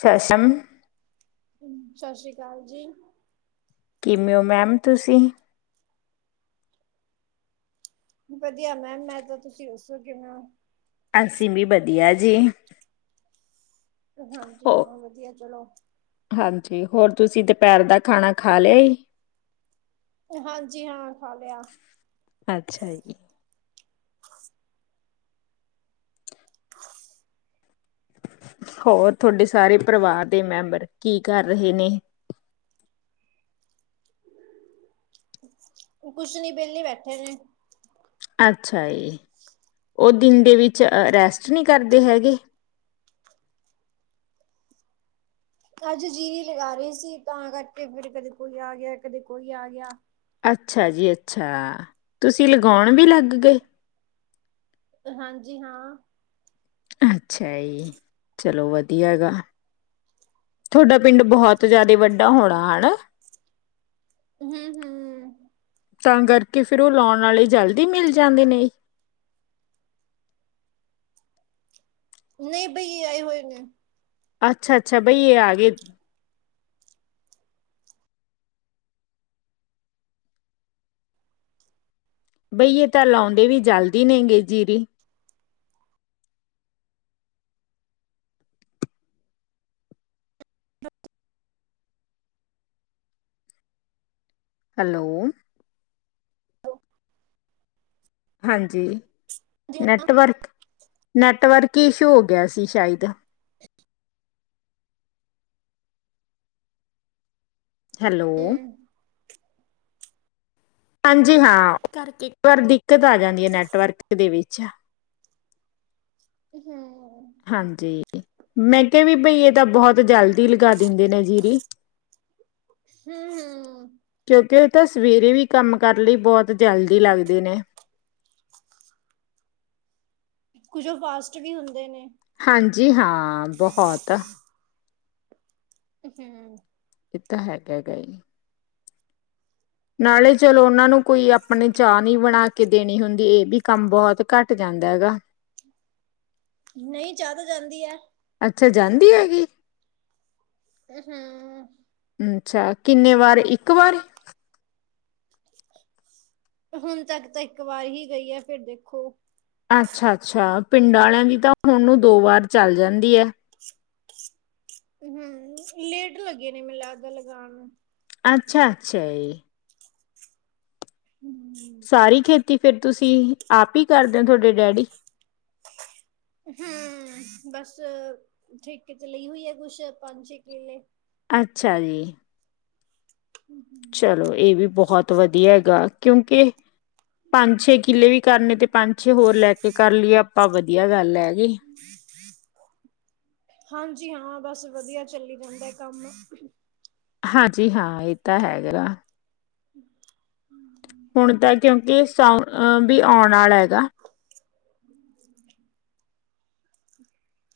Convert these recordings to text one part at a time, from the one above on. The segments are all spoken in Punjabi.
ਸੇ਼ਸ਼ਮ ਸਤਿ ਸ੍ਰੀ ਅਕਾਲ ਜੀ। ਕਿਮੇਂ ਔ ਮੈਮ ਤੁਸੀਂ? ਵਧੀਆ ਮੈਮ ਮੈਂ ਤਾਂ, ਤੁਸੀਂ ਦੱਸੋ ਕਿਵੇਂ ਔ? ਅਸੀ ਵੀ ਵਧੀਆ ਜੀ। ਹੋ ਹਾਂਜੀ ਹਾਂ ਵਧੀਆ ਚਲੋ ਹਾਂਜੀ ਹੋਰ ਤੁਸੀਂ ਦੁਪਹਿਰ ਦਾ ਖਾਣਾ ਖਾ ਲਿਆ? ਹਾਂਜੀ ਹਾਂ ਖਾ ਲਿਆ। ਅੱਛਾ ਜੀ। ਹੋਰ ਤੁਹਾਡੇ ਸਾਰੇ ਪਰਿਵਾਰ ਦੇ ਮੈਂਬਰ ਕੀ ਕਰ ਰਹੇ ਨੇ? ਕੁਛ ਨੀ ਵਿਹਲੀ ਬੈਠੇ ਨੇ। ਅੱਛਾ ਜ ਉਹ ਦਿਨ ਦੇ ਵਿੱਚ ਰੈਸਟ ਨਹੀਂ ਕਰਦੇ ਹੈਗੇ? ਅੱਜ ਜੀਰੀ ਲਗਾ ਰਹੀ ਸੀ ਤਾਂ ਕਰਕੇ ਫਿਰ ਕਦੇ ਕੋਈ ਆ ਗਿਆ ਕਦੇ ਕੋਈ ਆ ਗਿਆ। ਅੱਛਾ ਜੀ ਅੱਛਾ। ਤੁਸੀਂ ਲਗਾਉਣ ਵੀ ਲੱਗ ਗਏ। ਹਾਂਜੀ ਹਾਂ। ਅੱਛਾ ਜੀ, ਚਲੋ ਵਧੀਆ ਗਾ ਤੁਹਾਡਾ ਪਿੰਡ ਬਹੁਤ ਜਿਆਦਾ ਵੱਡਾ ਹੋਣਾ ਹਨਾ। ਹਮ-ਹਮ- ਹਮ। ਤਾਂ ਕਰਕੇ ਫਿਰ ਉਹ ਲਾਉਣ ਵਾਲੇ ਜਲਦੀ ਮਿਲ ਜਾਂਦੇ ਨੇ। ਨਹੀਂ ਬਈ ਆਏ ਹੋਏ ਨੇ ਅੱਛਾ-ਅੱਛਾ ਬਈ ਇਹ ਆ ਗਏ ਬਈਏ ਤਾਂ ਲਾਉਂਦੇ ਵੀ ਜਲਦੀ ਨੇ ਗੇ ਜੀਰੀ ਹੈਲੋ, ਹਾਂਜੀ ਨੈਟਵਰਕ- ਨੈਟਵਰਕ ਹੀ ਇਸ਼ੂ ਹੋ ਗਿਆ ਸੀ ਸ਼ਾਇਦ। ਹੈਲੋ, ਹੂੰ ਹਾਂਜੀ ਹਾਂ ਕਰਕੇ ਇੱਕ ਵਾਰ ਦਿੱਕਤ ਆ ਜਾਂਦੀ ਹੈ ਨੈਟਵਰਕ ਦੇ ਵਿੱਚ। ਹਮ। ਹਾਂਜੀ, ਮੈਂ ਕਿਹਾ ਵੀ ਬਈ, ਇਹ ਤਾਂ ਬਹੁਤ ਜਲਦੀ ਹੀ ਲਗਾ ਦਿੰਦੇ ਨੇ ਜੀਰੀ। ਹਮ, ਹਮ। ਕਿਉਂਕਿ ਇਹ ਤਾਂ ਸਵੇਰੇ ਵੀ, ਕੰਮ ਕਰਨ ਲਈ ਬਹੁਤ ਜਲਦੀ ਲੱਗਦੇ ਨੇ। ਕੁਝੋ ਫਾਸਟ ਵੀ ਹੁੰਦੇ ਨੇ। ਹਾਂਜੀ ਹਾਂ, ਬਹੁਤ। ਹਮ। ਇਹ ਤਾਂ ਹੈਗਾ, ਹੈਗਾ ਹੀ। ਨਾਲੇ ਚਲੋ ਉਹਨਾਂ ਨੂੰ ਕੋਈ ਆਪਣੇ, ਚਾਹ ਨਹੀਂ ਬਣਾ ਕੇ ਦੇਣੀ ਹੁੰਦੀ, ਇਹ ਵੀ ਕੰਮ ਬਹੁਤ ਘੱਟ ਜਾਂਦਾ ਹੈਗਾ। ਨਹੀਂ, ਚਾਅ ਤੇ ਜਾਂਦੀ ਹੈ। ਅੱਛਾ, ਜਾਂਦੀ ਹੈਗੀ? ਤੇ, ਹਾਂ। ਅ ਅੱਛਾ ਕਿੰਨੇ ਵਾਰ, ਇੱਕ ਵਾਰ? ਹੁਣ ਤੱਕ ਤਾਂ, ਇੱਕ ਵਾਰ ਹੀ ਗਈ ਹੈ ਫਿਰ ਦੇਖੋ। ਅੱਛਾ ਅੱਛਾ, ਪਿੰਡਾਂ ਵਾਲਿਆਂ ਦੀ ਤਾਂ ਹੁਣ ਨੂੰ ਦੋ ਵਾਰ ਚੱਲ ਜਾਂਦੀ ਹੈ। ਹਮ, ਲੇਟ ਲੱਗੇ ਨੇ, ਮੈਨ ਲਗਦਾ ਲਗਾਉਣ ਨੂੰ। ਅੱਛਾ ਅੱਛਾ, ਜੀ। ਹਮ। ਸਾਰੀ ਖੇਤੀ ਫੇਰ ਤੁਸੀਂ, ਆਪ ਹੀ ਕਰਦੇ ਹੋ ਤੁਹਾਡੇ ਡੈਡੀ? ਹਮ, ਬਸ, ਠੇਕੇ ਤੇ ਲਈ ਹੋਈ ਆ ਕੁਛ ਪੰਜ ਛੇ ਕਿਲੇ ਅੱਛਾ ਜੀ। ਹਮ, ਹਮ। ਚਲੋ ਇਹ ਵੀ ਬਹੁਤ ਵਧੀਆ ਹੈਗਾ, ਕਿਉਂਕਿ ਪੰਜ ਛੇ ਕਿੱਲੇ ਵੀ ਕਰਨੇ, ਤੇ ਪੰਜ ਛੇ ਹੋਰ ਲੈ ਕੇ ਕਰ ਲਈਏ ਆਪਾਂ, ਵਧੀਆ ਗੱਲ ਹੈਗੀ। ਹਾਂਜੀ ਹਾਂ ਬਸ, ਵਧੀਆ ਚੱਲੀ ਜਾਂਦਾ ਕੰਮ। ਹਾਂਜੀ ਹਾਂ, ਇਹ ਤਾਂ ਹੈਗਾ ਨਾ। ਹੁਣ ਤਾਂ, ਕਿਉਂਕਿ ਸਾਊਣ ਵੀ ਆਉਣ ਵਾਲਾ ਹੈਗਾ।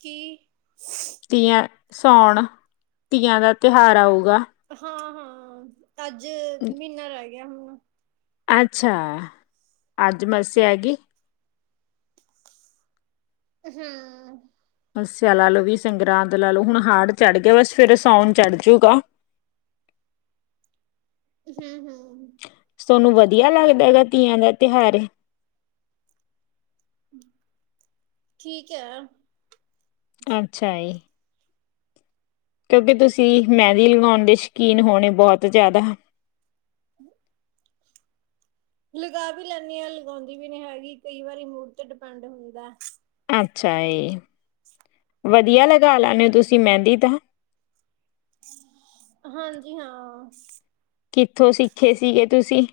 ਕੀ? ਤੀਆਂ, ਸਾਉਣ, ਤੀਆਂ ਦਾ ਤਿਉਹਾਰ ਆਊਗਾ। ਹਾਂ ਹਾਂ, ਅੱਜ ਮਹੀਨਾ ਰਹਿ ਗਿਆ ਹੁਣ ਅੱਛਾ, ਅੱਜ ਮੱਸ ਆਗੀਈ। ਹਾਂ। ਮੱਸਿਆ ਲਾ ਲਓ, ਵੀ ਸੰਗਰਾਂਦ ਲਾ ਲਓ, ਹੁਣ ਹਾੜ ਚੜ੍ਹ ਗਿਆ, ਬਸ ਫੇਿਰ ਸਾਉਣ ਚੜ ਜੂਗਾ। ਹਾਂ, ਹਾਂ। ਤੁਾਨੂੰ ਵਧੀਆ ਲੱਗਦਾ ਹੈਗਾ, ਤੀਆਂ ਦਾ ਤਿਉਹਾਰ? ਠੀਕ ਹੈ। ਅੱਛਾ ਜੀ। ਕਿਉਂਕਿ ਤੁਸੀਂ, ਮਹਿੰਦੀ ਲਗਾਉਣ ਦੇ ਸ਼ੌਕੀਨ ਹੋਣੇ ਬਹੁਤ ਜ਼ਿਆਦਾ? ਹਮ। ਲਗਾ ਵੀ ਲੈਂਦੀ ਹਾਂ, ਲਗਾਉਂਦੀ ਵੀ ਨਹੀਂ ਹੈਗੀ, ਕਈ ਵਾਰੀ ਮੂੜ ਤੇ ਡਿਪੈਂਡ ਹੁੰਦਾ। ਅੱਛਾ ਏ। ਅ ਵਧੀਆ ਲਗਾ ਲੈਂਦੇ ਹੋ, ਤੁਸੀਂ ਮਹਿੰਦੀ ਤਾਂ ਹਾਂਜੀ, ਹਾਂ। ਕਿੱਥੋਂ ਸਿੱਖੇ ਸੀਗੇ ਤੁਸੀਂ?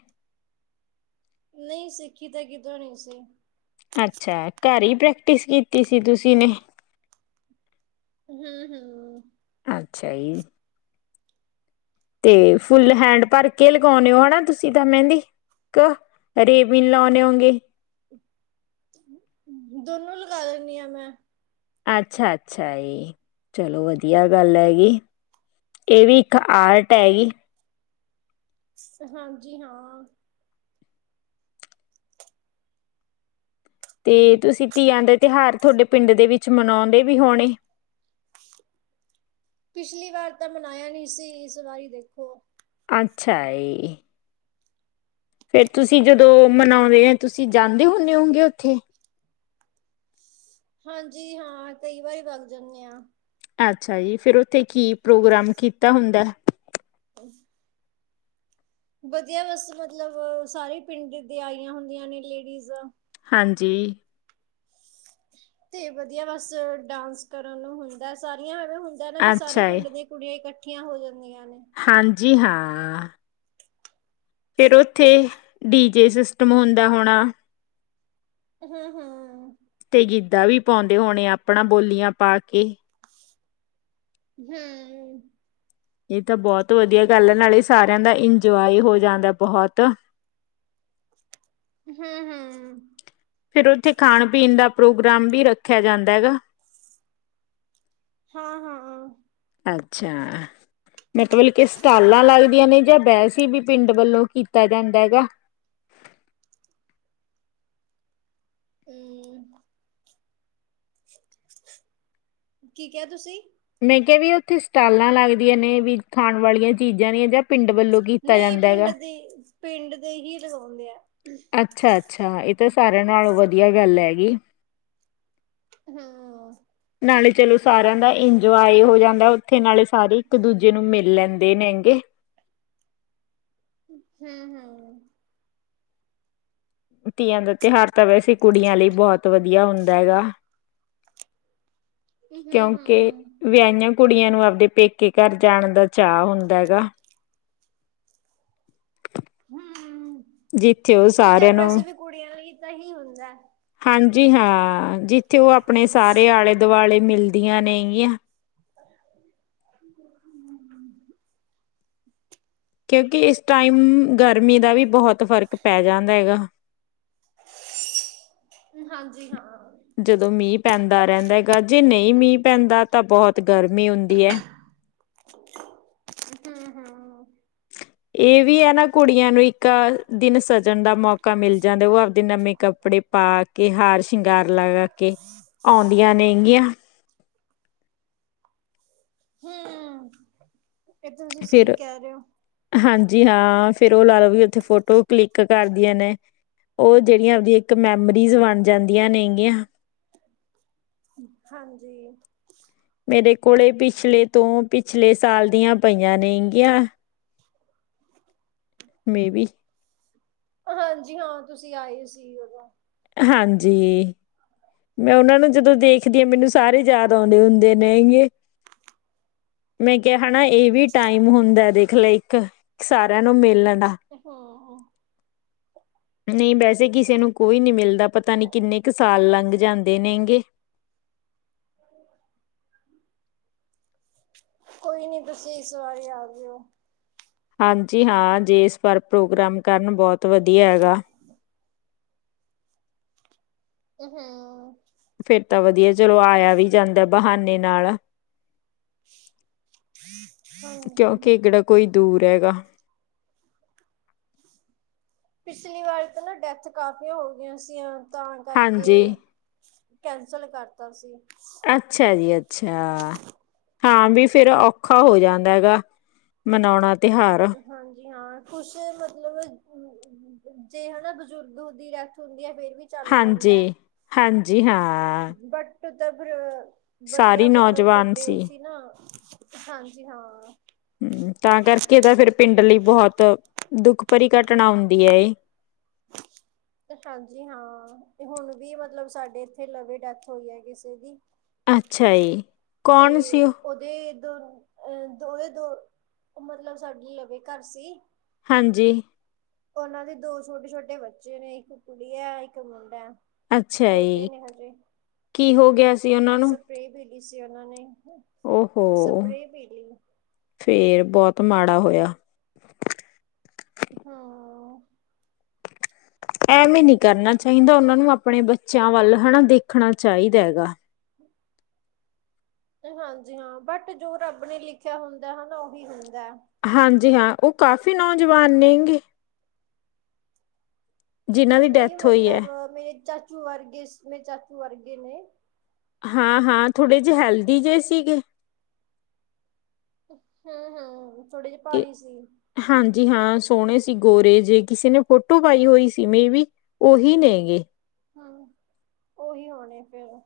ਨਹੀਂ, ਸਿੱਖੀ ਤਾਂ ਕਿੱਦਰੋਂ ਨੀ ਸੀ। ਅੱਛਾ ਘੱਰ ਈ ਪ੍ਰੈਕਟਿਸ ਕੀਤੀ ਸੀ ਤੁਸੀਂ ਨੇ ਹੂੰ-ਹੂੰ। ਅੱਛਾ ਈ। ਤੇ ਫੁੱਲ ਹੈਂਡ ਪਰ ਕੇ ਲਗਾਉਂਣੇ ਓ ਨਾ ਤੁਸੀਂ ਤਾਂ ਮਹਿੰਦੀ। ਕ ਅਰੇਬਿਨ ਲਾਓਣੇ ਹੋਂਗੇ। ਦੋਨੋ ਲਗਾ ਲੈਂਣੀ ਆ ਮੈਂ। ਅੱਛਾ-ਅੱਛਾ ਈ ਚਲੋ ਵਧੀਆ ਗੱਲ ਹੈਗੀ। ਏ ਵੀ ਇੱਕ ਆਰਟ ਹੈਗੀ। ਹਾਂਜੀ ਹਾਂ। ਤੇ ਤੁਸੀਂ ਤੀਆਂ ਦੇ ਤੇਹਾਰ ਤੋਹਡੇ ਪਿੰਡ ਦੇ ਵਿੱਚ ਮਨਾਓਂਦੇ ਵੀ ਹੋਣੇ। ਪਿਛਲੀ ਵਾਰ ਤਾਂ ਮਨਾਇਆ ਨੀ ਸੀ, ਇਸ ਵਾਰੀ ਦੇਖੋ ਅੱਛਾ ਏ। ਫੇਰ ਤੁਸੀਂ ਜਦੋਂ ਮਨਾਉਂਦੇ ਐ, ਤੁਸੀਂ ਜਾਂਦੇ ਹੁੰਦੇ ਹੁਣੇ ਹੋਗੇ ਓਂੱਥੇ। ਹਾਂਜੀ ਹਾਂ ਕਈ ਵਾਰੀ ਵੱਗ ਜਾਂਣੇ ਆਂ। ਅੱਛਾ ਜੀ, ਫਿਰ ਉੱਥੇ ਕੀ ਪ੍ਰੋਗਰਾਮ ਕੀਤਾ ਹੁੰਦਾ? ਅਸ ਵਧੀਆ ਬਸ ਮਤਲਬ ਸਾਰੇ ਪਿੰਡ ਦੀ ਆਈਆਂ ਹੁੰਦੀਆਂ ਨੇ ਲੇਡੀਸ। ਹਾਂਜੀ। ਤੇ ਵਧੀਆ ਬਸ ਡਾਂਸ ਕਰਨ ਨੂੰ ਹੁੰਦਾ। ਸਾਰੀਆਂ ਐਵੇਂ ਹੁੰਦਾ ਨਾ ਵੀ ਸਾਰੇ ਅੱਛਾ ਏ। ਪਿੰਡ ਦੇ ਕੁੜੀਆਂ ਇਕੱਠੀਆਂ ਹੋ ਜਂਦੀਆਂ ਨੇ। ਹਾਂਜੀ ਹਾਂ ਫੇਰ ਓੱਥੇ ਡੀਜੇ ਸਿਸਟਮ ਹੁੰਦਾ ਹੋਣਾ। ਹੂੰ-ਹੂੰ। ਤੇ ਗਿੱਧਾ ਵੀ ਪਾਓਂਦੇ ਹੋਣੇ, ਆਪਣਾ ਬੋਲੀਆਂ ਪਾ ਕੇ ਹੂੰ। ਏ ਤਾਂ ਬੋਤ ਵਧੀਆ ਗੱਲ ਏ ਨਾਲੇ ਸਾਰੇਆਂ ਦਾ ਇੰਜੋਏ ਹੋ ਜਾਂਦਾ ਬੋਹਤ। ਹੂੰ-ਹੂੰ। ਫੇਰ ਓੱਥੇ ਖਾਣ-ਪੀਣ ਦਾ ਪ੍ਰੋਗਰਾਮ ਵੀ ਰੱਖਿਆ ਜਾਂਦਾ ਹੈਗਾ। ਹਾਂ-ਹਾਂ। ਅੱਛਾ ਮਤਬਲ ਕੇ ਸਟਾਲਾਂ ਲੱਗਦੀਆਂ ਨੇ ਜਾਂ ਐ ਸੀ ਬੀ ਪਿੰਡ ਵੱਲੋਂ ਕੀਤਾ ਜਾਂਦਾ ਹੈਗਾ। ਉਮ ਕੀ ਕੇਆ ਤੁਸੀਂ? ਮੈਂ ਕੇਆ ਵੀ ਓੱਥੇ ਸਟਾਲਾਂ ਲੱਗਦੀਆਂ ਨੇ ਵੀ ਖਾਣ ਵਾਲੀਆਂ ਚੀਜ਼ਾਂ ਦੀਆਂ ਜਾਂ ਪਿੰਡ ਵੱਲੋਂ ਕੀਤਾ ਨਈ ਜਾਂਦਾ ਹੈਗਾ ਪਿੰਡ ਦੀ ਪਿੰਡ ਦੇ ਹੀ ਲੋਗਾਓਂਦੇ ਐ। ਅੱਛਾ-ਅੱਛਾ, ਏ ਤਾਂ ਸਾਰੇਆਂ ਨਾਲ ਵਧੀਆ ਗੱਲ ਹੈਗੀ। ਹੂੰ। ਨਾਲੇ ਚਲੋ ਸਾਰੇਆਂ ਦਾ ਇੰਜੋਏ ਹੋ ਜਾਂਦਾ ਓੱਥੇ, ਨਾਲੇ ਸਾਰੇ ਇੱਕ-ਦੂਜੇ ਨੂੰ ਮਿਲ ਲੈਂਦੇ ਨੇ ਗੇ। ਹੂੰ-ਹੂੰ। ਤੀਆਂ ਦਾ ਤੇਹਾਰ ਤਾਂ ਵੈਸੇ ਕੁੜੀਆਂ ਲਈ ਬੋਹਤ ਵਧੀਆ ਹੁੰਦਾ ਹੈਗਾ। ਕਿਉਂਕਿ ਹੂੰ ਵਿਆਇਆਂ ਕੁੜੀਆਂ ਨੂੰ ਆਪਦੇ ਪੇਕੇ ਘੱਰ ਜਾਣ ਦਾ ਚਾਵ ਹੁੰਦਾ ਹੈਗਾ। ਹੂੰ, ਜਿੱਥੇ ਉਹ ਏ ਸਾਰਿਆਂ ਤੇਹਾਰ ਵੈਸੇ ਨੂੰ ਵੀ ਕੁੜੀਆਂ ਲਈ ਤਾਂ ਹੀ ਹੁੰਦਾ। ਹਾਂਜੀ ਹਾਂ, ਜਿੱਥੇ ਓ ਆਪਣੇ ਸਾਰੇ ਆਲੇ-ਦੁਆਲੇ ਮਿਲਦੀਆਂ ਨੇਗੀਆਂ। ਹੂੰ-ਹੂੰ। ਕਿਉਂਕਿ ਇਸ ਟਾਈਮ ਗਰਮੀ ਦਾ ਵੀ ਬਹੁਤ ਫ਼ਰਕ ਪੈ ਜਾਂਦਾ ਗਾ। ਹਾਂਜੀ ਹਾਂ। ਜਦੋਂ ਮੀਂਹ ਪੈਂਦਾ ਰਹਿੰਦਾ ਗਾ, ਜੇ ਨਈ ਮੀਂਹ ਪੈਂਦਾ ਤਾਂ ਬਹੁਤ ਗਰਮੀ ਹੁੰਦੀ ਐ। ਹੂੰ ਹੂੰ ਏ ਵੀ ਐ ਨਾ ਕੁੜੀਆਂ ਨੂੰ ਇੱਕ ਦਿਨ ਸਜਣ ਦਾ ਮੌਕਾ ਮਿਲ ਜਾਂਦਾ, ਉਹ ਆਪਦੇ ਨਵੇਂ ਕੱਪੜੇ ਪਾ ਕੇ ਹਾਰ ਸ਼ਿੰਗਾਰ ਲਾਗਾ ਕੇ ਆਉਂਦੀਆਂ ਨੇ ਗੀਆਂ। ਹੂੰ, ਏ ਤੁਸੀਂ ਫਿਰ ਸਹੀ ਕਹਿ ਰੇ ਓ। ਹਾਂਜੀ ਹਾਂ, ਫਿਰ ਓ ਲਾ ਲਾ ਵੀ ਉੱਥੇ ਫੋਟੋ ਕਲਿੱਕ ਕਰਦੀਆਂ ਨੇ। ਓ ਜਿਹੜੀਆਂ ਉਹਦੀ ਇੱਕ ਮੈਮਰੀਜ਼ ਬਣ ਜਾਂਦੀਆਂ ਨੇ ਗੀਆਂ। ਹਾਂਜੀ। ਮੇਰੇ ਕੋਲ ਪਿਛਲੇ ਤੋਂ ਪਿਛਲੇ ਸਾਲ ਦੀਆਂ ਪਈਆਂ ਨੇ ਗੀਆਂ। Maybe. ਹਾਂਜੀ, ਹਾਂ ਤੁਸੀਂ ਆਏ ਸੀ ਉਦੋਂ। ਹਾਂਜੀ। ਮੈਂ ਉਹਨਾਂ ਨੂੰ ਜਦੋਂ ਦੇਖਦੀ ਆ ਮੈਨੂੰ ਸਾਰੇ ਯਾਦ ਆਉਂਦੇ ਹੁੰਦੇ ਨੇਗੇ। [inaudible] ਮੈਂ ਕਿਹਾ ਹੈਨਾ ਏ ਵੀ ਅੱਛਾ ਟਾਈਮ ਹੁੰਦਾ ਦੇਖ ਲੈ ਇੱਕ ਸਾਰਿਆਂ ਨੂੰ ਮਿਲਣ ਦਾ। ਹਾਂ। ਨਈ, ਵੈਸੇ ਕਿਸੇ ਨੂੰ ਕੋਈ ਨੀ ਮਿਲਦਾ ਪਤਾ ਨੀ ਕਿੰਨੇ ਕ ਸਾਲ ਲੰਘ ਜਾਂਦੇ ਨੇ ਗੇ। [inaudible] ਕੋਈ ਨੀ ਤੁਸੀਂ ਇਸ ਵਾਰੀ ਆ ਜਿਓ। ਹਾਂਜੀ ਹਾਂ, ਜੇ ਇਸ ਵਾਰ ਪ੍ਰੋਗਰਾਮ ਕਰਨ ਬਹੁਤ ਵਧੀਆ ਐ ਗਾ। ਹੂੰ। ਫੇਰ ਤਾਂ ਵਧੀਆ ਚਲੋ ਆਇਆ ਵੀ ਜਾਂਦਾ ਬਹਾਨੇ ਨਾਲ। ਹਾਂਜੀ। ਕੇੇਕੜਾ ਕੋਈ ਦੂਰ ਹੈਗਾ। ਪਿਛਲੀ ਵਾਰ ਤਾਂ ਨਾ ਡੈਥ ਕਾਫੀਆਂ ਹੋ ਗਈਆਂ ਸੀਆਂ। ਤਾਂ ਹਾਂਜੀ ਕਰਕੇ ਕੈਂਸਲ ਕਰਤਾ ਸੀ। ਅੱਛਾ ਜੀ ਅੱਛਾ, ਹਾਂ ਵੀ ਫਿਰ ਔਖਾ ਹੋ ਜਾਂਦਾ ਗਾ। ਮਨੋਣਾ ਤਿਉਹਾਰ। ਹਾਂਜੀ ਹਾਂ ਕੁਛ ਮਤਲਬ ਜੇ ਹਨਾ ਬਜ਼ੁਰਗ ਦੀ ਡੈੱਥ ਹੁੰਦੀ ਐ ਫੇਰ ਵੀ ਚੱਲ ਹਾਂਜੀ ਜਾਂਦਾ। ਹਾਂਜੀ ਹਾਂ। ਫਿਰ ਤਾਂ ਫਿਰ ਸਾਰੀ ਵਧੀਆ ਮਤਲਬ ਨੌਜਵਾਨ ਵੱਡੇ ਉਹ ਸੀ ਨਾ ਹਾਂਜੀ ਹਾਂ। ਹੂੰ, ਤਾਂ ਕਰਕੇ ਤਾਂ ਫਿਰ ਪਿੰਡ ਲਈ ਬਹੁਤ ਦੁੱਖ ਭਰੀ ਘਟਨਾ ਹੁੰਦੀ ਐ ਏ। ਹਾਂਜੀ ਹਾਂ, ਹੁਣ ਵੀ ਮਤਲਬ ਸਾਡੇ ਇੱਥੇ ਲਵੇ ਡੈਥ ਹੋਈ ਐ ਕਿਸੇ ਦੀ। ਅੱਛਾ ਜੀ ਕੌਣ ਸੀ ਓ? ਓਦੇ ਦੋ ਅਹ ਦੋ ਓਦੇ ਦੋ ਮਤਲਬ ਸਾਡੇ ਲਵੇ ਘਰ ਸੀ। ਹਾਂਜੀ। ਉਹਨਾਂ ਦੇ ਦੋ ਛੋਟੇ ਛੋਟੇ ਬੱਚੇ ਨੇ ਇੱਕ ਕੁੜੀ ਐ ਇੱਕ ਮੁੰਡਾ। ਅੱਛਾ ਛੋਟੇ ਜੀ ਨੇ ਹਜੇ। ਕੀ ਹੋ ਗਿਆ ਸੀ ਉਹਨਾਂ ਨੂੰ? ਸਪਰੇ ਪੀ ਲੀ ਸੀ ਉਹਨਾਂ ਨੇ। ਓ ਹੋ ਸਪਰੇਅ ਪੀ ਲਈ ਫੇਰ ਬਹੁਤ ਮਾੜਾ ਹੋਇਆ। ਹੂੰ। ਐਵੇਂ ਨੀ ਕਰਨਾ ਚਾਹੀਦਾ ਉਹਨਾਂ ਨੂੰ ਆਪਣੇ ਬੱਚਿਆਂ ਵੱਲ ਹਨਾਂ ਦੇਖਣਾ ਚਾਹੀਦਾ ਗਾ। ਹਾਂਜੀ ਹਾਂ ਬਟ ਜੋ ਰੱਬ ਨੇ ਲਿਖਿਆ ਹੁੰਦਾ ਹਨਾ ਉਹੀ ਹੁੰਦਾ। ਹਾਂਜੀ ਹਾਂ ਉਹ ਕਾਫੀ ਨੌਜਵਾਨ ਨੇਗੇ? ਜਿਨ੍ਹਾਂ ਦੀ ਨਹੀਂ ਡੈਥ ਹੋਈ ਹੈ। ਮਤਲਬ ਮੇਰੇ ਚਾਚੂ ਵਰਗੇ ਮੇਰੇ ਚਾਚੂ ਵਰਗੇ ਨੇ। ਹਾਂ-ਹਾਂ ਥੋੜ੍ਹੇ ਜੇ ਹੈਲਦੀ ਜੇ ਸੀਗੇ? ਹੂੰ-ਹੂੰ ਥੋੜੇ ਜੇ ਕਿ ਭਾਰੀ ਸੀ। ਹਾਂਜੀ ਹਾਂ ਸੋਹਣੇ ਸੀ ਗੋਰੇ ਜੇ ਕਿਸੇ ਨੇ ਫੋਟੋ ਪਾਈ ਹੋਈ ਸੀ ਮੇ ਵੀ। ਉਹੀ ਨੇ ਗੇ। ਹਾਂ, ਉਹੀ ਹੋਣੇ ਫੇਰ।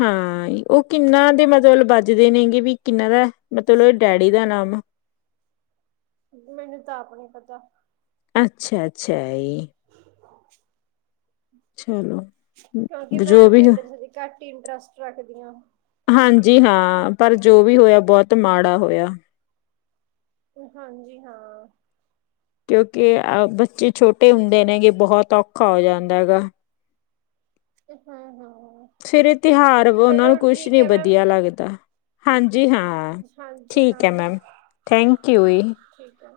ਹਾਂ ਉਹ ਕਿੰਨਾ ਦੇ ਮਤਲਬ ਵੱਜਦੇ ਨੇਗੇ ਵੀ ਕਿੰਨਾ ਦਾ, ਮਤਲਬ ਡੈਡੀ ਦਾ ਨਾਮ? ਮੈਨੂੰ ਤਾਂ ਆਪ ਨੀ ਪਤਾ। ਅੱਛਾ-ਅੱਛਾ ਜੀ। ਚਲੋ। ਕਿਉਂਕਿ ਮੈਂ ਪਿੰਡ 'ਚ ਵੀ ਘੱਟ ਇੰਟਰਸਟ ਰੱਖਦੀਆਂ। ਹਾਂਜੀ ਹਾਂ ਪਰ ਜੋ ਵੀ ਹੋਇਆ ਬਹੁਤ ਮਾੜਾ ਹੋਇਆ। ਹਾਂਜੀ ਹਾਂ। ਕਿਉਂਕਿ ਅ ਬੱਚੇ ਛੋਟੇ ਹੁੰਦੇ ਨੇ ਕਿ ਬਹੁਤ ਔਖਾ ਹੋ ਜਾਂਦਾ ਹੈਗਾ। ਹਾਂ-ਹਾਂ। ਫਿਰ ਇਹ ਤਿਉਹਾਰ ਉਹਨਾਂ ਨੂੰ ਕੁਛ ਨੀ ਮੈਮ। ਵਧੀਆ ਲੱਗਦਾ, ਹਾਂਜੀ ਹਾਂ। ਹਾਂਜੀ ਠੀਕ ਹੈ ਹਾਂ ਮੈਮ, ਥੈਂਕ ਯੂ ਜੀ, ਠੀਕ ਹੈ।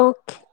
ਓਕੇ।